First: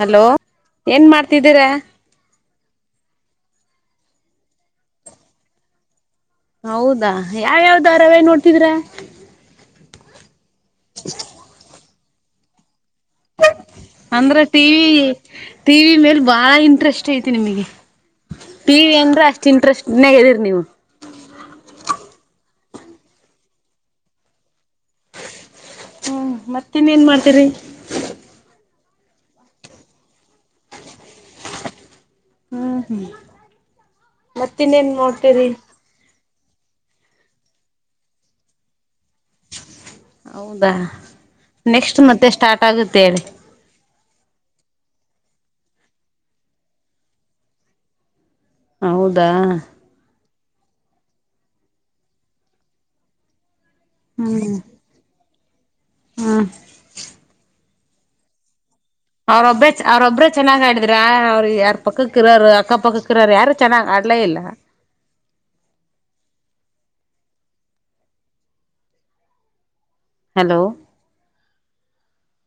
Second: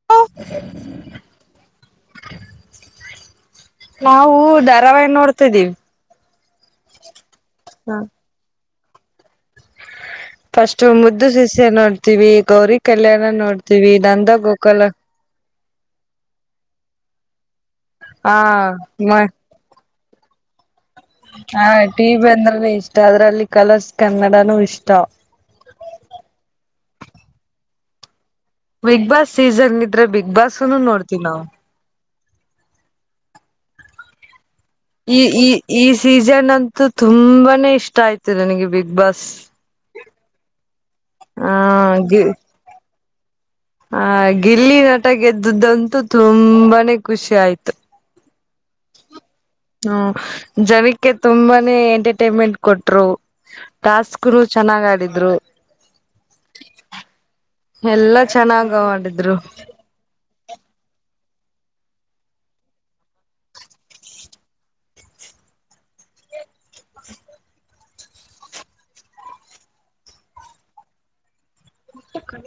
hello ಏನ್ ಮಾಡ್ತಿದ್ದೀರಾ ನಾವವು ಧಾರಾವಾಹಿ ನೋಡ್ತಿದೀವಿ ಹೌದಾ ಯಾವ್ಯಾವ್ದ ರವೆೇ ನೋಡ್ತಿದ್ರ ಫಸ್ಟ್ ಮುದ್ದು ಸಿಸ್ಯ ನೋಡ್ತಿವಿ ಗೌರಿ ಕಲ್ಯಾಣ ನೋಡ್ತಿವಿ ನಂದ ಅಂದ್ರ ಗೋಕಲ ಟಿವಿ ಟಿವಿ ಮೇಲೆ ಬಹಳ ಇಂಟ್ರೆಸ್ಟ್ ಐತಿ ನಿಮಗೆ ಹಾ ಟಿ ಮ ಅಂದ್ರೆ ಅಷ್ಟ್ ಇಂಟ್ರೆಸ್ಟ್ ನಿನ್ನದಿರಿ ನೀವು ಹಾ ಟಿ ವಿ ಅಂದ್ರ ಇಷ್ಟ ಅದ್ರಲ್ಲಿ ಕಲರ್ಸ್ ಕನ್ನಡಾನೂ ಇಷ್ಟ ಹ್ಮ್ ಮತ್ತ ಇನ್ ಏನ್ ಮಾಡ್ತೀರಿ ಬಿಗ್ ಬಾಸ್ ಸೀಸನ್ ಇದ್ರೆ ಬಿಗ್ ಬಾಸ್ನು ನೋಡ್ತಿವಿ ನಾವವು ಹ್ಮ್ ಹ್ಮ್ ಮತ್ತಿನ್ನೇನ್ ಈ ಈ ನೋಡ್ತೀರಿ ಈ ಸೀಸನ್ ಅ ತುಂಬಾನೇ ಇಷ್ಟ ಆಯ್ತ ನನಗೆ ಬಿಗ್ ಬಾಸ್ ಹೌದಾ ಹ ನೆಕ್ಸ್ಟ್ ಮತ್ತೆ ಸ್ಟಾರ್ಟ್ ಆಗುತ್ತೆೇಳಿ ಆ ಗಿಲ್ಲಿ ನಟ ಗೆದ್ದ್ದಂತೂ ತುಂಬಾನೇ ಖುಷಿ ಆಯ್ತು ಹಾ ಹೌದು ಹ್ಮ ಜನಕ್ಕೆ ತುಂಬಾನೇ ಎಂಟರ್ಟೈನ್ಮೆಂಟ್ ಕೊಟ್ರು ಟಾಸ್ಕ್ನು ಹ್ಮ್ ಚೆನ್ನಾಗ್ ಆಡಿದ್ರು ಹ್ಮ್ ಎಲ್ಲಾ ಚೆನ್ನಾಗ ಮಾಡಿದ್ರು ಅವ್ರೊಬ್ ಅವ್ರೊಬ್ಬ್ರ ಚೆನ್ನಾಗ ಆಡಿದ್ರ ಯಾರ ಪಕ್ಕಕ್ಕ ಇರೋರು ಅಕ್ಕ ಪಕ್ಕಕ್ಕ ಇರೋರು ಯಾರು ಚೆನ್ನಾಗ್ ಆಡ್ಲೇ ಇಲ್ಲ ಹಲೋ ಮತ್ತ ಕಲ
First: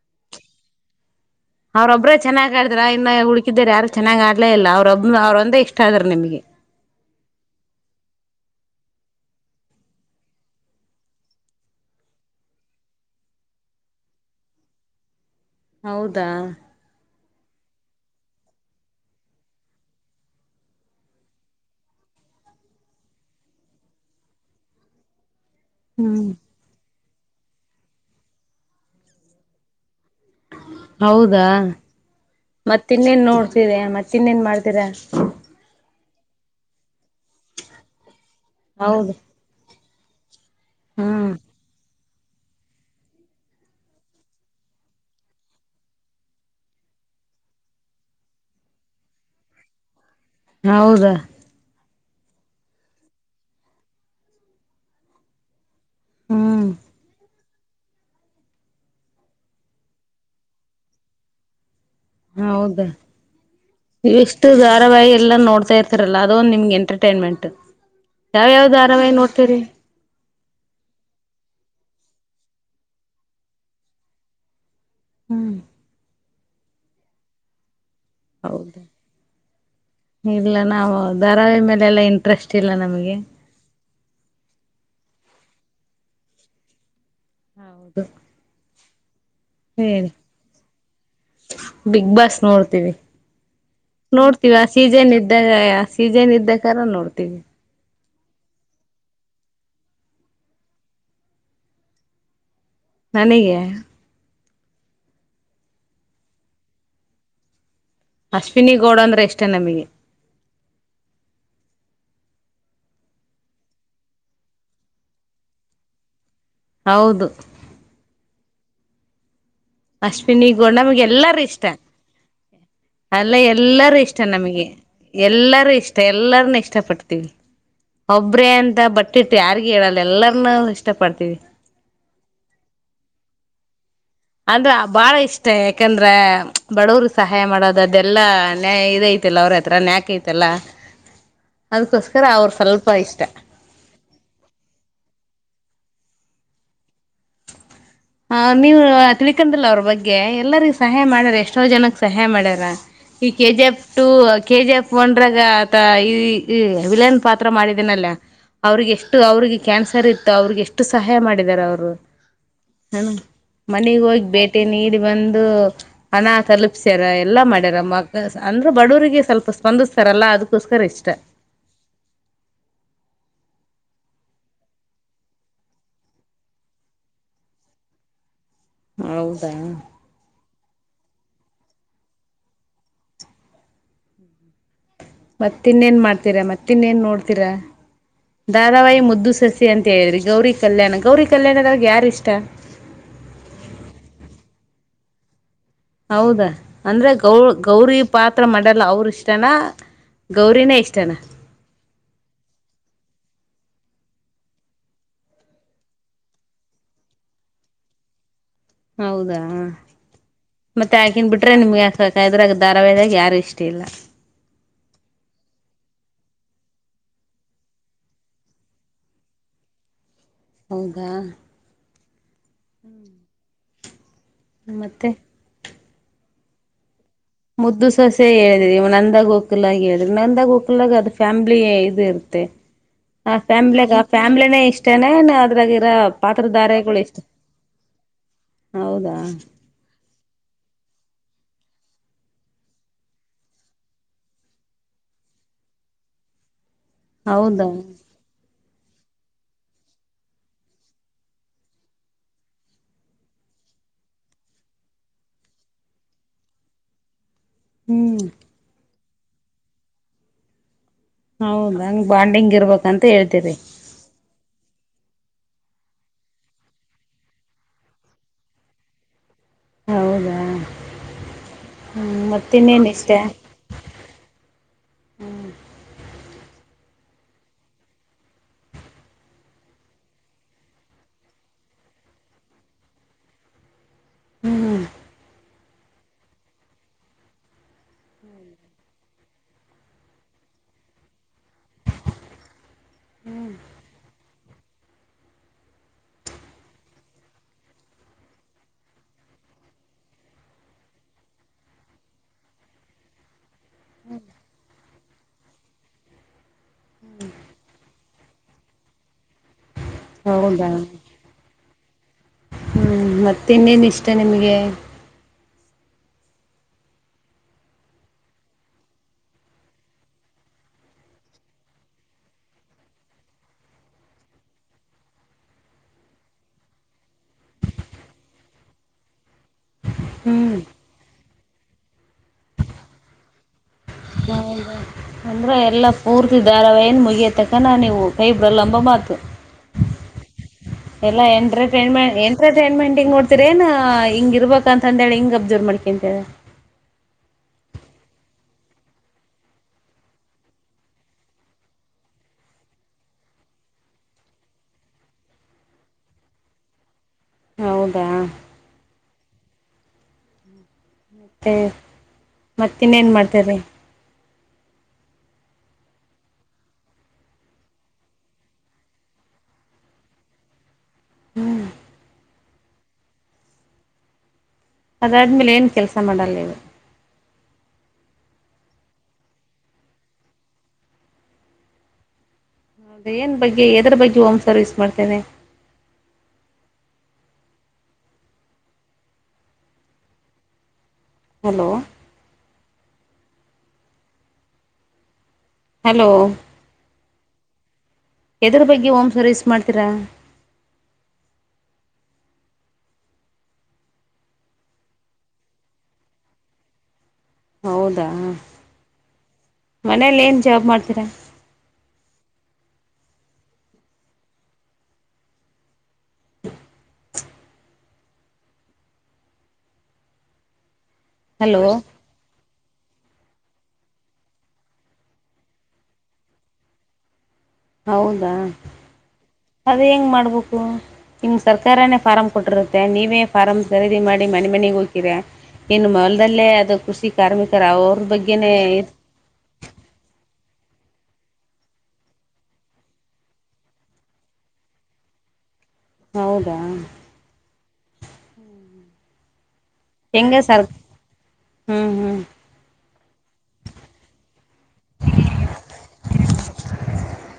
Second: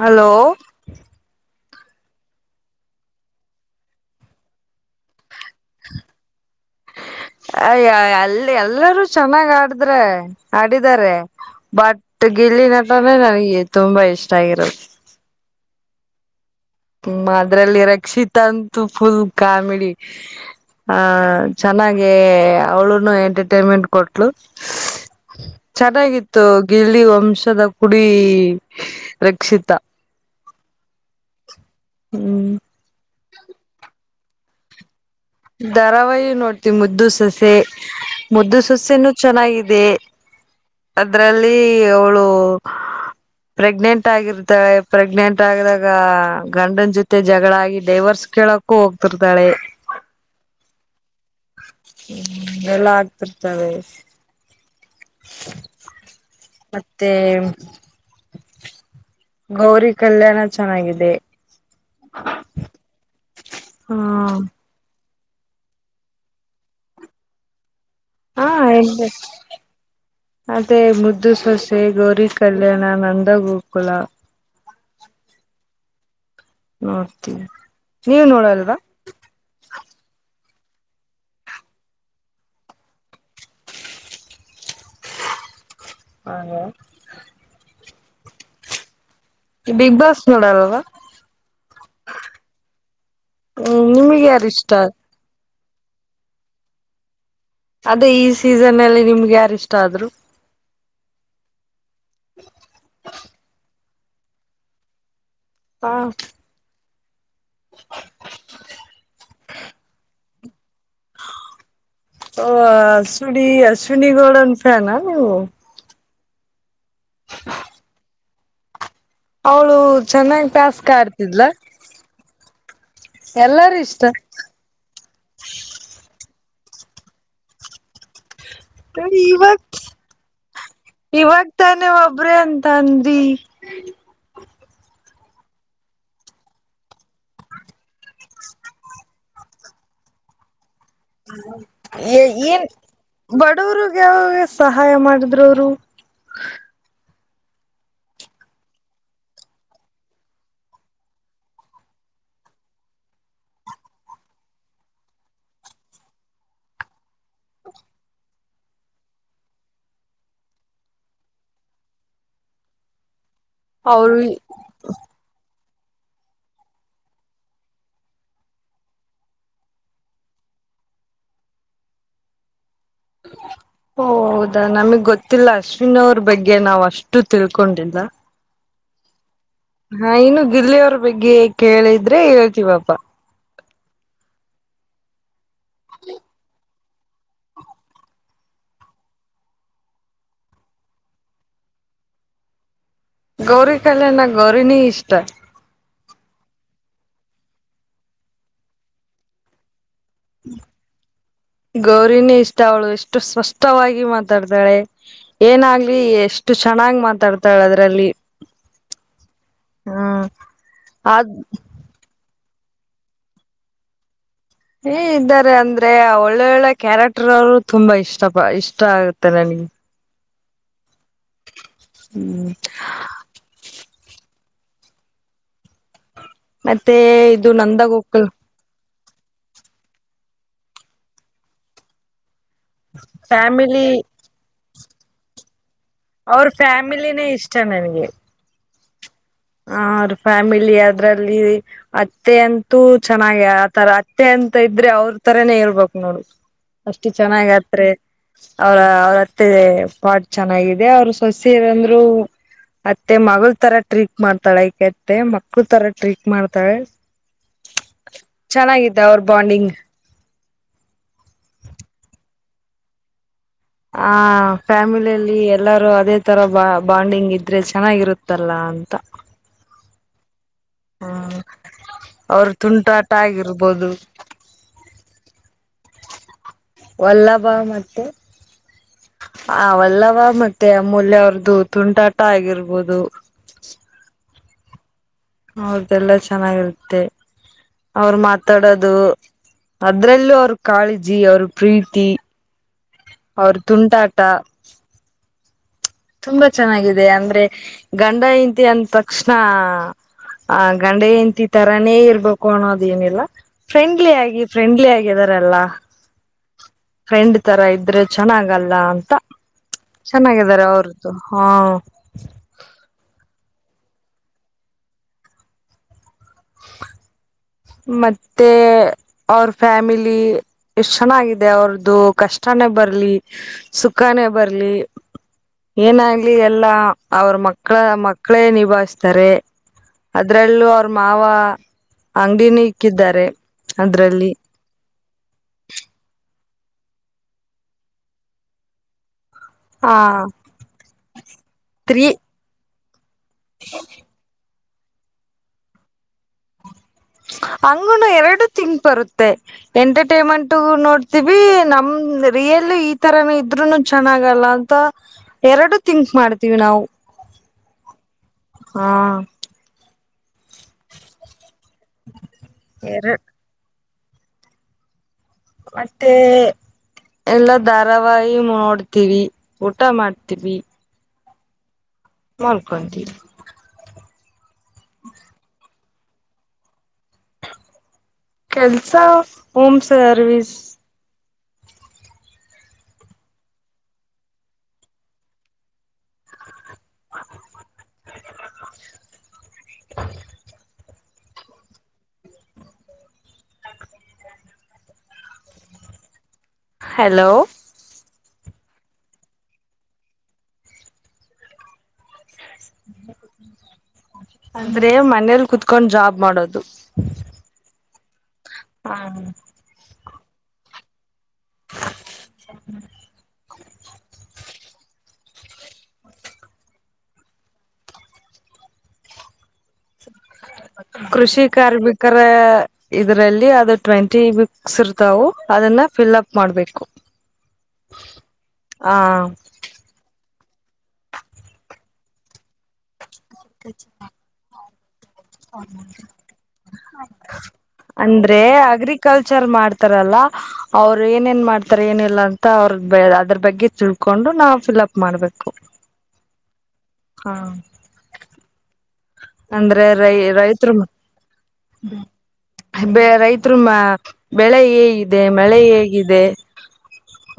ಹಲೋ ಅವ್ರೊಬ್ ಚೆನ್ನಾಗ್ ಆದ್ರ ಇನ್ನು ಹುಡುಕಿದಾರ ಯಾರು ಚೆನ್ನಾಗ್ ಆಡ್ಲೇ ಇಲ್ಲ ಅವ್ರೊಬ್ ಅವ್ರಂದೇ ಇಷ್ಟ ಆದ್ರರು ನಿಮ್ಗೆ ಅಯ ಅಲ್ಲಿ ಎಲ್ಲರೂ ಚೆನ್ನಾಗ್ ಆಡಿದ್ರ ಆಡಿದಿದ್ದಾರೆ ಬಟ್ ಗಿಲ್ಲಿ ನಟ್ರೆ ನನಗೆ ತುಂಬಾ ಇಷ್ಟ ಆಗಿರದು ಹೌದಾ ಹ್ಮ ಅದ್ರಲ್ಲಿ ರಕ್ಷಿತ ಅಂತು ಫುಲ್ ಕಾಮಿಡಿ ಹ ಚೆನ್ನಾಗೆ ಅವಳುನು ಎಂಟರ್ಟೈನ್ಮೆಂಟ್ ಕೊಟ್ಲು ಹ್ಮ್ ಚೆನ್ನಾಗಿತ್ತು ಗಿಳಿ ವಂಶದ ಕುಡಿ ರಕ್ಷಿತ ಹೌದಾ ಹ್ಮ್ ಮತ್ತ ಇನ್ನೇನ್ ನೋಡ್ತಿದೆ ಮತ್ತೆ ತಿನ್ನೇನ್ ಮಾಡ್ತೀರಾ ಧಾರಾವಹು ನೋಡ್ತಿವಿ ಮುದ್ದು ಸಸೆ ಮುದ್ದು ಸೊಸೆನೂ ಹೌದು ಚೆನ್ನಾಗಿದೆ ಹ್ಮ್ ಅದ್ರಲ್ಲಿ ಅವಳು ಪ್ರೆಗ್ನೆಂಟ್ ಆಗಿರ್ತವೆ ಪ್ರೆಗ್ನೆಂಟ್ ಆಗಿದಾಗ ಗಂಡನ್ ಜೊತೆ ಜಗಳ ಆಗಿ ಡೈವರ್ಸ್ ಕೇಳಕ್ಕು ಹೋಗ್ತಿರ್ತಾಳೆ ಹೌದಾ ಹ್ಮ್ ಎಲ್ಲ ಆಗ್ತಿರ್ತವೆ ಹ್ಮ್ ಮತ್ತುತ್ತೆ ಗೌರಿ ಕಲ್ಯಾಣ ಚೆನ್ನಾಗಿದೆ ಹೌದಾ ಹ್ಮ ನೀಷ್ಟು ಧಾರಾವಾಹಿ ಎಲ್ಲ ನೋಡ್ತಾ ಇರ್ತಿರಲ್ಲ ಅದೊಂದು ನಿಮ್ಗೆ ಎಂಟರ್ಟೈನ್ಮೆಂಟ್ ಹಾ ಯಾವ್ಯಾವ್ದ ಆರಾಮಾಗಿ ನೋಡ್ತೀರಿ ಅದೇ ಮುದ್ದು ಸೊಸೆ ಗೌರಿ ಕಲ್ಯಾಣ ನಂದಗೋಕುಲ ಹ್ಮ್ ನಡ್ತೀ ನೀವ ನೋಡಲ್ವಾ ಹೌದಾ ಇಲ್ಲ ನಾವು ಧಾರಾವಿ ಮೇಲೆ ಎಲ್ಲಾ ಇಂಟ್ರೆಸ್ಟ್ ಇಲ್ಲ ನಮಗೆ ಹಾಗ ಹೌದು ಈ ಬಿಗ್ ಹೇಳಿ ಬಾಸ್ ನೋಡಲ್ಲ್ವಾ ಬಿಗ್ ಬಾಸ್ ನೋಡ್ತೀವಿ ಹ್ಮ್ ನಿಮ್ಗೆ ಯಾರ ನೋಡ್ತೀವಿ ಇಷ್ಟ ಸೀಜನ್ ಇದ್ದಾಗ ಸೀಜನ್ ಇದ್ದ ಕಾರ ನೋಡ್ತೀವಿ ಅದೇ ಈ ಸೀಸನ್ ಅಲ್ಲಿ ನಿಮ್ಗೆ ಯಾರ ಇಷ್ಟ ಆದ್ರು ಹ ನನಗೆ ಹಾ ಹ ಅಶ್ವಿನಿ ಗೌಡ ಅಂದ್ರೆ ಇಷ್ಟೇ ನಮಗೆ ಸು ಸುನಿ ಗೋಡನ್ ಫನ್ ನೀವು ಹೌದು ಅವಳು ಅಶ್ವಿನಿ ಚೆನ್ನಾಗ್ ಟಾಸ್ಕ್ ಗೋಣಮಗೆ ಎಲ್ಲಾರೂ ಆಡ್ತಿದ್ಲ ಇಷ್ಟ ಅಲ್ಲ ಎಲ್ಲಾರೂ ಇಷ್ಟ ನಮಗೆ ಎಲ್ಲಾರೂ ಇಷ್ಟ ಎಲ್ಲರನು ಇ ಇಷ್ಟಪಡ್ತೀವಿ ಒಬ್ಬ ಅಂತ ಬಟ್ಟಿಟ್ಟು ಇವಾಗ ಯಾರಿಗ ಹೇಳಲ್ಲ ಇಷ್ಟ ಪಡ್ತೀವಿ ಇವಾಗ ತಾನೆ ಒಬ್ರೇ ಅಂತ ಅಂದ ಹ್ಮ ಅಂದ್ರ ಬಾಳ ಇಷ್ಟ ಯಾಕಂದ್ರ ಬಡವ್ರ ಸಹಾಯ ಮಾಡೋದದೆಲ್ಲಾ ನ ಇದಐತಿಲ್ಲ ಅವ್ರ ಹತ್ರ ಯಾಕ ತ್ತಲ್ಲ ಏನ್ ಇಷ್ಟ ಬಡವರಿಗೆ ಸಹಾಯ ಮಾಡಿದ್ರು ಅವರು ಹ ನೀವ ತಿಳ್ಕೊಂಡಿಲ್ಲ ಅವ್ರ ಬಗ್ಗೆ ಎಲ್ಲರಿಗ ಸಹಾಯ ಮಾಡ್ಯಾರ ಎಷ್ಟೋ ಜನಕ್ ಸಹಾಯ ಮಾಡ್ಯಾರ ಈ K G F two K G F ಒನ್ಗ ಆತ ಈ ವಿಲನ್ ಪಾತ್ರ ಮಾಡಿದೇನಲ್ಲ ಅವ್ರಿಗೆ ಎಷ್ಟು ಅವ್ರಿಗೆ ಕ್ಯಾನ್ಸರ್ ಇತ್ತು ಅವ್ರಿಗೆ ಎಷ್ಟು ಸಹಾಯ ಮಾಡಿದಾರ ಅವರು ಹಣ ಮನೆಗ್ ಅವರು ಹೋಗಿ ಭೇಟಿ ನೀಡಿ ಬಂದು ಹಣ ತಲುಪ್ಸ್ಯಾರ ಎಲ್ಲಾ ಮಾಡ್ಯಾರ ಮ ಅಂದ್ರ ಬಡವರಿಗೆ ಸ್ವಲ್ಪ ಸ್ಪಂದಿಸ್ತಾರಲ್ಲಾ ಅದಕ್ಕೋಸ್ಕರ ಇಷ್ಟ [unintelligible] ಹ ಹೌದಾ ನಮಗ್ ಗೊತ್ತಿಲ್ಲ ಅಶ್ವಿನ ಅವ್ರ ಬಗ್ಗೆ ನಾವ್ ಅಷ್ಟು ತಿಳ್ಕೊಂಡಿಲ್ಲ ಹೌದಾ ಹಾ ಇನ್ನು ಗಿಲ್ಲಿ ಅವರು ಮಗ್ಗೆ ಕೇಳಿದ್ರೆ ಹೇಳ್ತೀವಪಾ ಮತ್ತ ಇನ್ನೇನ್ ಮಾಡ್ತೀರಾ ಮತ್ತ ಇನ್ನೇನ್ ನೋಡ್ತೀರಾ ದಾದಾವಾಯಿ ಮುದ್ದು ಸಸಿ ಅಂತ ಹೇಳಿದ್ರಿ ಗೌರಿ ಕಲ್ಯಾಣ ಗೌರಿ ಕಲ್ಯಾಣದ್ರಾಗ ಯಾರ ಇಷ್ಟ ಗೌರಿ ಕಲೆನ ಗೌರಿನಿ ಇಷ್ಟ ಹೌದಾ ಅಂದ್ರೆ ಗೌ ರಿಗೌರಿ ಪಾತ್ರ ಮಾಡಲ್ಲ ಅವ್ರ ಇಷ್ಟನ ಗೌರಿನಿ ಇಷ್ಟ ಅವಳು ಎಷ್ಟು ಸ್ಪಷ್ಟ ಇಷ್ಟವಾಗಿ ಮಾತಾಡ್ತಾಳೆ ಏನಾಗ್ಲಿ ಎಷ್ಟು ಚೆನ್ನಾಗ್ ಮಾತಾಡ್ತಾಳೆ ಅದ್ರಲ್ಲಿ ಹೌದಾ ಹ್ಮ್ ಮತ್ತೆ ಯಾಕನ್ ಅದ್ ಬಿಟ್ರೆ ನಿಮ್ಗೆ ಯಾಕದ್ರಗುತ್ತ ಧಾರಾವಿದಾಗ ಯಾರು ಇಷ್ಟ ಇಲ್ಲ ಏ ಇದ್ದಾರೆ ಅಂದ್ರೆ ಆ ಒಳ್ಳೊಳ್ಳೆ ಕ್ಯಾರೆಕ್ಟರ್ ಅವರು ತುಂಬಾ ಇಷ್ಟ ಇಷ್ಟ ಆಗುತ್ತೆ ನನ್ಗೆ ಹ್ಮ ಹೌದ ಹ್ಮ್ ಮತ್ತೆ ಮತ್ತೆ ಇದು ಮುದ್ದು ಸೊಸೆ ನಂದಗೋಕಲ್ ಹೇಳಿದ್ರಿ ನಂದಾಗ ಹೋಗಕಲಾಗ ಹೇಳಿದ್ರಿ ನಂದಾಗ ಹೋಗಕಲಾಗ ಅದು ಫ್ಯಾಮ್ಲಿ ಇದು ಇರುತ್ತೆ ಆ ಫ್ಯಾಮಿಲಿ ಫ್ಯಾಮ್ಲಾಗ ಆ ಫ್ಯಾಮ್ಲಿನೇ ಇಷ್ಟನೆೇ ಅದ್ರಾಗ ಅ ಅವ್ರ ಪಾತ್ರಧಾರೆಗಳು ಎಷ್ಟು ಫ್ಯಾಮಿಲಿನೇ ಹೌದಾ ಹ್ರ ಫ್ಯಾಮಿಲಿ ಅದ್ರಲ್ಲಿ ಅತ್ತೆ ಅಂತೂ ಚೆನ್ನಾಗ ಆತರ ಅತ್ತೆ ಅ ತ ಇದ್ರೆ ಅವ್ರ ತರನೆೇ ಹೇಳ್ಬು ನೋಡು ಅಷ್ಟು ಹೌದಾ ಚೆನ್ನಾಗತ್ ಅವ್ರ ಅವ್ರತ್ತೆ ಪಾಟ್ ಚೆನ್ನಾಗಿದೆ ಅವ್ರ ಸೊಸೆರಂದ್ರು ಅತ್ತೆ ಮಲ್ ತರ ಟ್ರೀಕ್ ಮಾಡ್ತಾಳೆ ಐಕತ್ತೆ ಮಕ್ಳ ತರ ಟ್ರೀಕ್ ಮಾಡ್ತಾಳೆ ಹ್ಮ್ ಅವರ್ ಬಾಂಡಿಂಗ್ ಹೌದ ಹಂಗ್ ಬಾಂಡಿಂಗ್ ಇರ್ಬೇಕಂತ ಹೇಳ್ತರಿ ಆ ಫ್ಯಾಮಿಲಿಯಲ್ಲಿ ಎಲ್ಲಾರೂ ಅದೇ ತರ ಬಾ ಬಾಂಡಿಂಗ್ ಇದ್ರೆ ಚೆನ್ನಾಗಿರುತ್ತಲ್ಲ ಹಂತ ಹೌದಾ ಹ್ಮ ಅವ್ರ ಮತ್ತೆ ಮೇನು ತುಂಟಾಟ ಇಷ್ಟೆ ಆಗಿರ್ಬೋದು ಹ್ಮ್ ವಲ್ಲಭ ಮತ್ತೆ ಅವಲ್ಲವಾ ಮತ್ತೆ ಅಮೂಲ್ಯ ಅವ್ರದ್ದು ತುಂಟಾಟ ಆಗಿರ್ಬೋದು ಹ್ಮ್ ಅವ್ರದೆಲ್ಲ ಚೆನ್ನಾಗಿರುತ್ತೆ ಅವರು ಮಾತಾಡೋದು ಅದ್ರಲ್ಲೂ ಅವ್ರ ಕಾಳಜಿ ಅವ್ರ ಪ್ರೀತಿ ಅವ್ರ ತುಂಡಾಟ ತುಂಬಾ ಚೆನ್ನಾಗಿದೆ ಅಂದ್ರೆ ಗಂಡ ಇಂತಿ ಅಂದ ತಕ್ಷಣ ಆ ಗಂಡ ಎಂತಿ ತರಾನೇ ಇರ್ಬೇಕು ಅನ್ನೋದ ಏನಿಲ್ಲ ಫ್ರೆಂಡ್ಲಿ ಆಗಿ ಫ್ರೆಂಡ್ಲಿ ಆಗ ಲ್ಲ ಹ್ಞ ಫ್ರೆಂಡ್ ತರ ಇದ್ರೆ ಚೆನ್ನಾಗಲ್ಲ ಅಂತ ಚೆನ್ನಾಗಿದ್ದಾರೆ ಹೌದಾ ಅವ್ರದ್ದು ಹಾ ಹ್ಮ್ ಮತ್ತೆ ಇನ್ನೇನ್ ಇಷ್ಟ ನಿಮ್ಗೆ [unintelligible] ಮತ್ತೆ ಅವ್ರ ಫ್ಯಾಮಿಲಿ ಎಷ್ಟು ಚೆನ್ನಾಗಿದೆ ಅವ್ರ್ದು ಕಷ್ಟ ಬರ್ಲಿ ಸುಖಾನೇ ಬರ್ಲಿ ಏನಾಗ್ಲಿ ಎಲ್ಲಾ ಅವ್ರ ಮಕ್ಳ ಮಕ್ಕಳೇ ನಿಭಾಯಿಸ್ತಾರೆ ಹ್ಮ್ ಅದ್ರಲ್ಲೂ ಅವ್ರ ಮಾವ ಅಂಗಡಿನ ಇಕ್ಕಿದ್ದಾರೆ ಅದ್ರಲ್ಲಿ ಅಂದರೆೆ ಎಲ್ಲ ಪೂರ್ತಿ ಧಾರಾವಾಿಯನು ಮುಗಿಯತಕ್ಕ ನ ನೀವು ಪೈಪ್್ರ ಲಂಬ ಮಾತು ಆ ಎಲ್ಲ ತ್ರೀ ಎಂಟರ್ಟೈನ್ಟ್ ಎಂಟರ್ಟೈನ್ಮೆಂಟ ನ ಏನ್ ಹಿಂಗ ಇರ್ಬೇಕ ಅಂತ ಅಂದೇಳಿ ಹಿಂಗ್ ಅಬ್ಜೋರ್ ಮಾಡ್ಕೊಂತ ಹಂಗ ಎರಡು ತಿಂಗ್ ಬರುತ್ತೆ ಎಂಟರ್ಟೈನ್ಮೆಂಟ್ ನೋಡ್ತೀವಿ ನಮ ರಿಯಲ್ ಈ ತರಾನ ಇದ್ರುನು ಚೆನ್ನಾಗಲ್ಲ ಅಂತ ಎರಡು ತಿಥಿಂಕ್ ಮಾಡ್ತೀವಿ ನಾವು ಹೌದಾ ಹಾ ಮ ಮತ್ತ ಇನ್ನೇನು ಎರಡ್ ಮಾಡ್ತೇರೆ ಮತ್ತೆ ಎಲ್ಲಾ ಧಾರಾವಾಹಿ ನೋಡ್ತೀವಿ ಊಟ ಮಾಡ್ತೀವಿ ಹ್ಮ್ ಮಾಡಡ್ಕಂತೀ ಅದಾದ್ಮೇಲೆ ಏನ್ ಕೆಲ್ಸ ಮಾಡಲ್ಲ ನೀವ ಕೆಲ್ಸ ಹೋಮ್ ಸರ್ವಿಸ್ ಹೌದ ಏನ್ ಬಗ್ಗೆ ಎದ್ರ ಬಗ್ಗೆ ಹೋಮ್ ಸರ್ವಿಸ್ ಮಾಡ್ತೇನೆ [unintelligible] ಹಲೋ ಹಲೋ ಹಲೋ ಎದ್ರ ಬಗ್ಗೆ ಹಓಮ್ ಸರ್ವಿಸ್ ಮಾಡ್ತೀರಾ ಅಂದ್ರೆ ಮನೇಲಿ ಕುತ್ಕೊಂಡ್ ಜಾಬ್ ಮಾಡೋದು ಹೌದಾ ಹಾ ಮನೇಲಿ ಏನ್ ಜಾಬ್ ಮಾಡ್ತೀರಾ ರಿ ಕೃಷಿ ಹಲೋ ಕಾರ್ಮಿಕರ ಇದರಲ್ಲಿ ಅದು ಟ್ವೆಂಟಿ ಬುಕ್ಸ್ ಇರ್ತಾವು ಅದನ್ನ ಫಿಲ್ಅಪ್ ಮಾಡ್ಬೇಕು ಹೌದಾ ಆ ಅದ ಹೆಂಗ ಮಾಡ್ಬೇಕು ನಿಮ ಸರ್ಕಾರನೇ ಫಾರಂ ಕೊಟ್ಟಿರುತ್ತೆ ನೀವೇ ಫಾರ್ ಖರೀದಿ ಮಾಡಿ ಮನೆ ಮನೆಗೆ ಹುಕಿದೆ ಅವ್ರ ಅಂದ್ರೆ ಬಗ್ಗೆನೇ ಅಗ್ರಿಕಲ್ಚರ್ ಮಾಡ್ತಾರಲ್ಲ ಅವ್ರು ಏನೇನ್ ಮಾಡ್ತಾರೆ ಏನಿಲ್ಲ ಅಂತ ಅವ್ರ ಅದ್ರ ಬಗ್ಗೆ ತಿಳ್ಕೊಂಡು ನಾವವು ಫಿಲ್ಅಪ್ ಮಾಡ್ಬೇಕು ಹೌದಾ ಹಾ ಅಂದ್ರೆ ರೈ ರೈತರು ಮ ಹ್ಮ್ ಹ್ಮ್ ಬೆ ರೈತರು ಮಾ ಬೆಳೆ ಹೇಗಿದೆ ಮಳೆ ಹೇಗಿದೆ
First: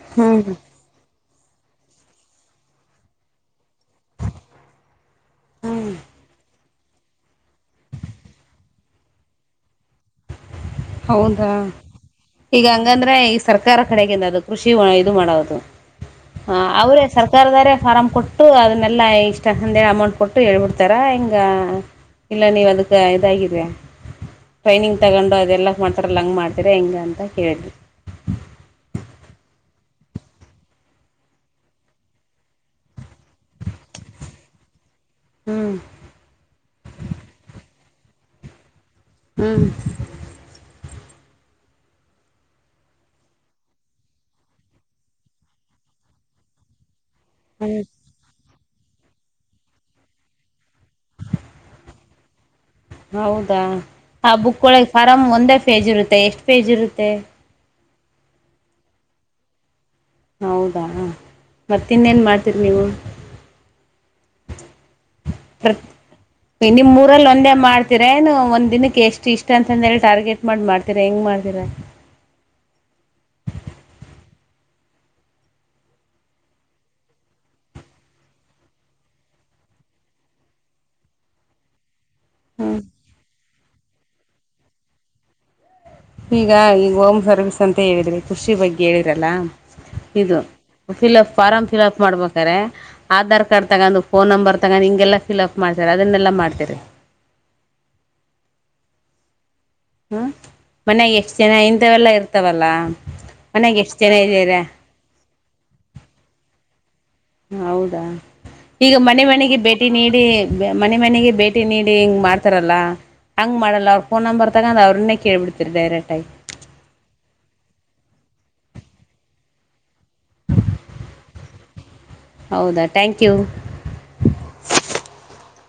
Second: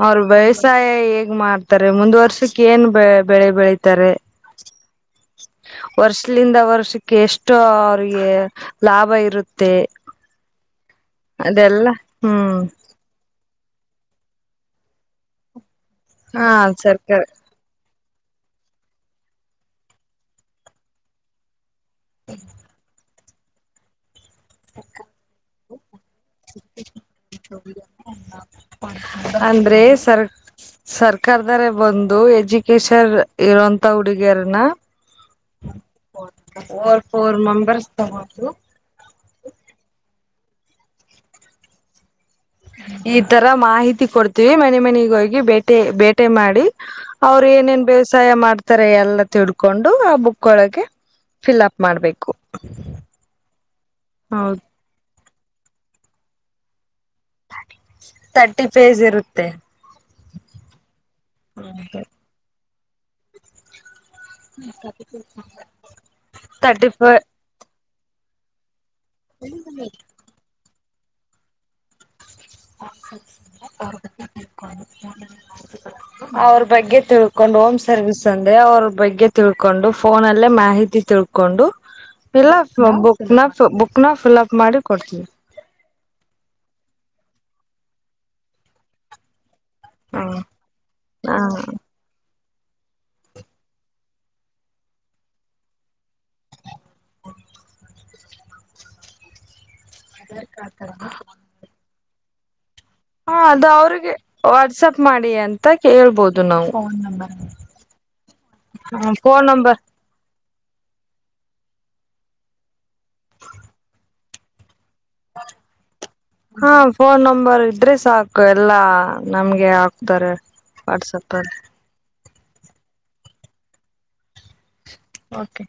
ಅವರು ಹ್ಞೂ ವ್ಯವಸಾಯ ಹೇಗ್ ಮಾಡ್ತಾರೆ ಮುಂದ್ ವರ್ಷಕ್ಕೆ ಏನ್ ಬೆ ಬೆಳೆ ಬೆಳತ ರೆ ಹ್ಞೂ ವರ್ಷ ಒಂದ ವರ್ಷಕ್ಕೆ ಎಷ್ಟೋ ಅವಿಗೆ ಲಾಭ ಇರುತ್ತೆ ಹೌದಾ ಅದೆಲ್ಲ ಹ್ಮ್ ಈಗ ಹಂಗಂದ್ರೆ ಈ ಸರ್ಕಾರ ಕಡೆಗಿಂದ ಅದು ಕೃಷಿ ಇದು ಮಾಡೋದು ಹಾ ಅವ್ರೇ ಸರ್ಕಾರದಾರ ಫಾರಂ ಕೊಟ್ಟು ಅದನ್ನೆಲ್ಲ ಇಷ್ಟ ಅಂದಿ ಅಮೌಂಟ್ ಕೊಟ್ಟು ಹೇಳ್ಬಿಡ್ತಾರ ಹಿಂಗ ಇಲ್ಲ ನೀವ್ ಅದಕ್ಕ ಇದಾಗ್ರ ಟ್ರೈನಿಂಗ್ ತಗೊಂಡು ಅದೆಲ್ಲ ಮಾಡ್ತಾರಲ್ಲ ಹಂಗ್ ಮಾಡ್ತೀರಾ ಹೆಂಗ ಅಂತ ಕೇಳಿದ್ವಿ ಅಂದ್ರೆ ಸರ್ ಸರ್ಕಾರದಾರ ಬಂದು ಎಜುಕೇಶನ್ ಇರೋಂತ ಹುಡುಗಿಯರನ ಹ್ಮ್ ಫೋರ್ ಮಂಬರ್ಸ್ ಹ್ಮ್ ಈ ತರ ಮಾಹಿತಿ ಕೊಡ್ತೀವಿ ಮನೆ ಮನೆಗ ಹೋಗಿ ಬೇಟೆ ಬೇಟೆ ಮಾಡಿ ಅವ್ರ ಹ್ಮ್ ಏನೇನ್ ವ್ಯವಸಾಯ ಮಾಡ್ತಾರೆ ಈ ತರ ಎಲ್ಲ ತಿಡ್ಕೊಂಡು ಆ ಬುಕ್ ಒಳಗೆ ಫಿಲ್ಅಪ್ ಮಾಡ್ಬೇಕು ಹೌದಾ ಆ ಹೌದು ಬುಕ್ ಒಳಗೆ ಫಾರಂಒಂದೇ ಪೇಜ್ ಇರುತ್ತೆ ಎಷ್ಟ್ ಪೇಜ್ ಇರುತ್ತೆ ತರ್ಟಿ ಪೇಜ್ ಇರುತ್ತೆ ಹೌದಾ ಮತ್ತನ್ನ ನ್ ಮಾಡ್ತೀರಿ ನೀವು ತರ್ಟಿ ಫೈ ನಿಮ್ರಲ್ಲಿ ಒಂದೇ ಮಾಡ್ತ ರನು ಒಂದ್ ದಿನಕ್ಕೆ ಎಷ್ಟು ಇಷ್ಟ ಅಂತಂದೇಳಿ ಟಾರ್ಗೆಟ್ ಮಾಡಿ ಮಾಡ್ತೀರಾ ಹೆಂಗ್ ಮಾಡ್ತೀರಾ ಹ ಅವ್ರ ಬಗ್ಗೆ ತಿಳ್ಕೊಂಡು ಹೋಮ್ ಸರ್ವಿಸ್ ಅಂದೆ ಅವ್ರ ಬಗ್ಗೆ ತಿ ತಿಳ್ಕೊಂಡು ಫೋನ ಅಲ್ಲೇ ಮಾಹಿತಿ ತಿಳ್ಕೊಂಡು ಇಲ್ಲ ಬುಕ್ ನ ಬುಕ್ ನ ಫಿಲ್ಅಪ್ ಮಾಡಿ ಕೊಡ್ತೀನಿ ಈಗ ಈಗ ಹೋಮ್ ಸರ್ವಿಸ್ ಅಂತ ಹೇಳಿದ್ರಿ ಖೃಷಿ ಬಗ್ಗೆ ಹೇಳಿರಲ್ಲ ಹ ಇದು ಫಿಲ್ಅಪ್ ಫಾರ್ಮ್ ಫಿಲ್ಅಪ್ ಮಾಡ್ಬೇಕು ಆಧಾರ್ ಕಾರ್ಡ್ ತಗೊಂಡು ಫೋನ್ ನಂಬರ್ ತಗೊಂಡ್ ಹಿಂಗೆಲ್ಲಾ ಫಲ್ ಅಪ್ ಮಾಡ್ತಾರೆ ಅದನ್ನೆಲ್ಲ ಮಾಡ್ತರಿ [unintelligible] ಹ್ಮ ಮನ್ಯಾಗ ಎಷ್ಟ್ ಜನ ಇಂದವೆಲ್ಲ ಇರ್ತವಲ್ಲಾ ಹಾ ಅದು ಅವ್ರಿಗೆ ವಾಟ್ಸಪ್ ಮಾಡಿ ಅಂತ ಕೇಳ್ಬೋದು ನಾವು ಹೌದಾ ಈಗ ಮನೆ ಫೋನ್ ಮನೆಗೆ ನಂಬರ್ ಭೇಟಿ ನೀಡಿ ಮನೆ ಮನೆಗೆ ಭೇಟಿ ನೀಡಿ ಹಿಂಗ್ ಮಾಡ್ತಾರಲ್ಲ ಹಂಗ ಮಾಡಲ್ಲ ಅವ್ರ ಫೋನ್ ನಂಬರ್ ತಗೊಂಡ್ ಅವರು ಹಾ ಫೋನ್ ನಂಬರ್ ಅಡ್ರೆಸ್ ಹಾಕ್ ಎಲ್ಲಾ ನಮ್ಗೆ ಹಾಕ್ತಾರೆ ವಾಟ್ಸಪ ಅಲ್ಲಿ ಹೌದಾ ಟ್ಯಾಂಕ್ ಯು ಓಕೆ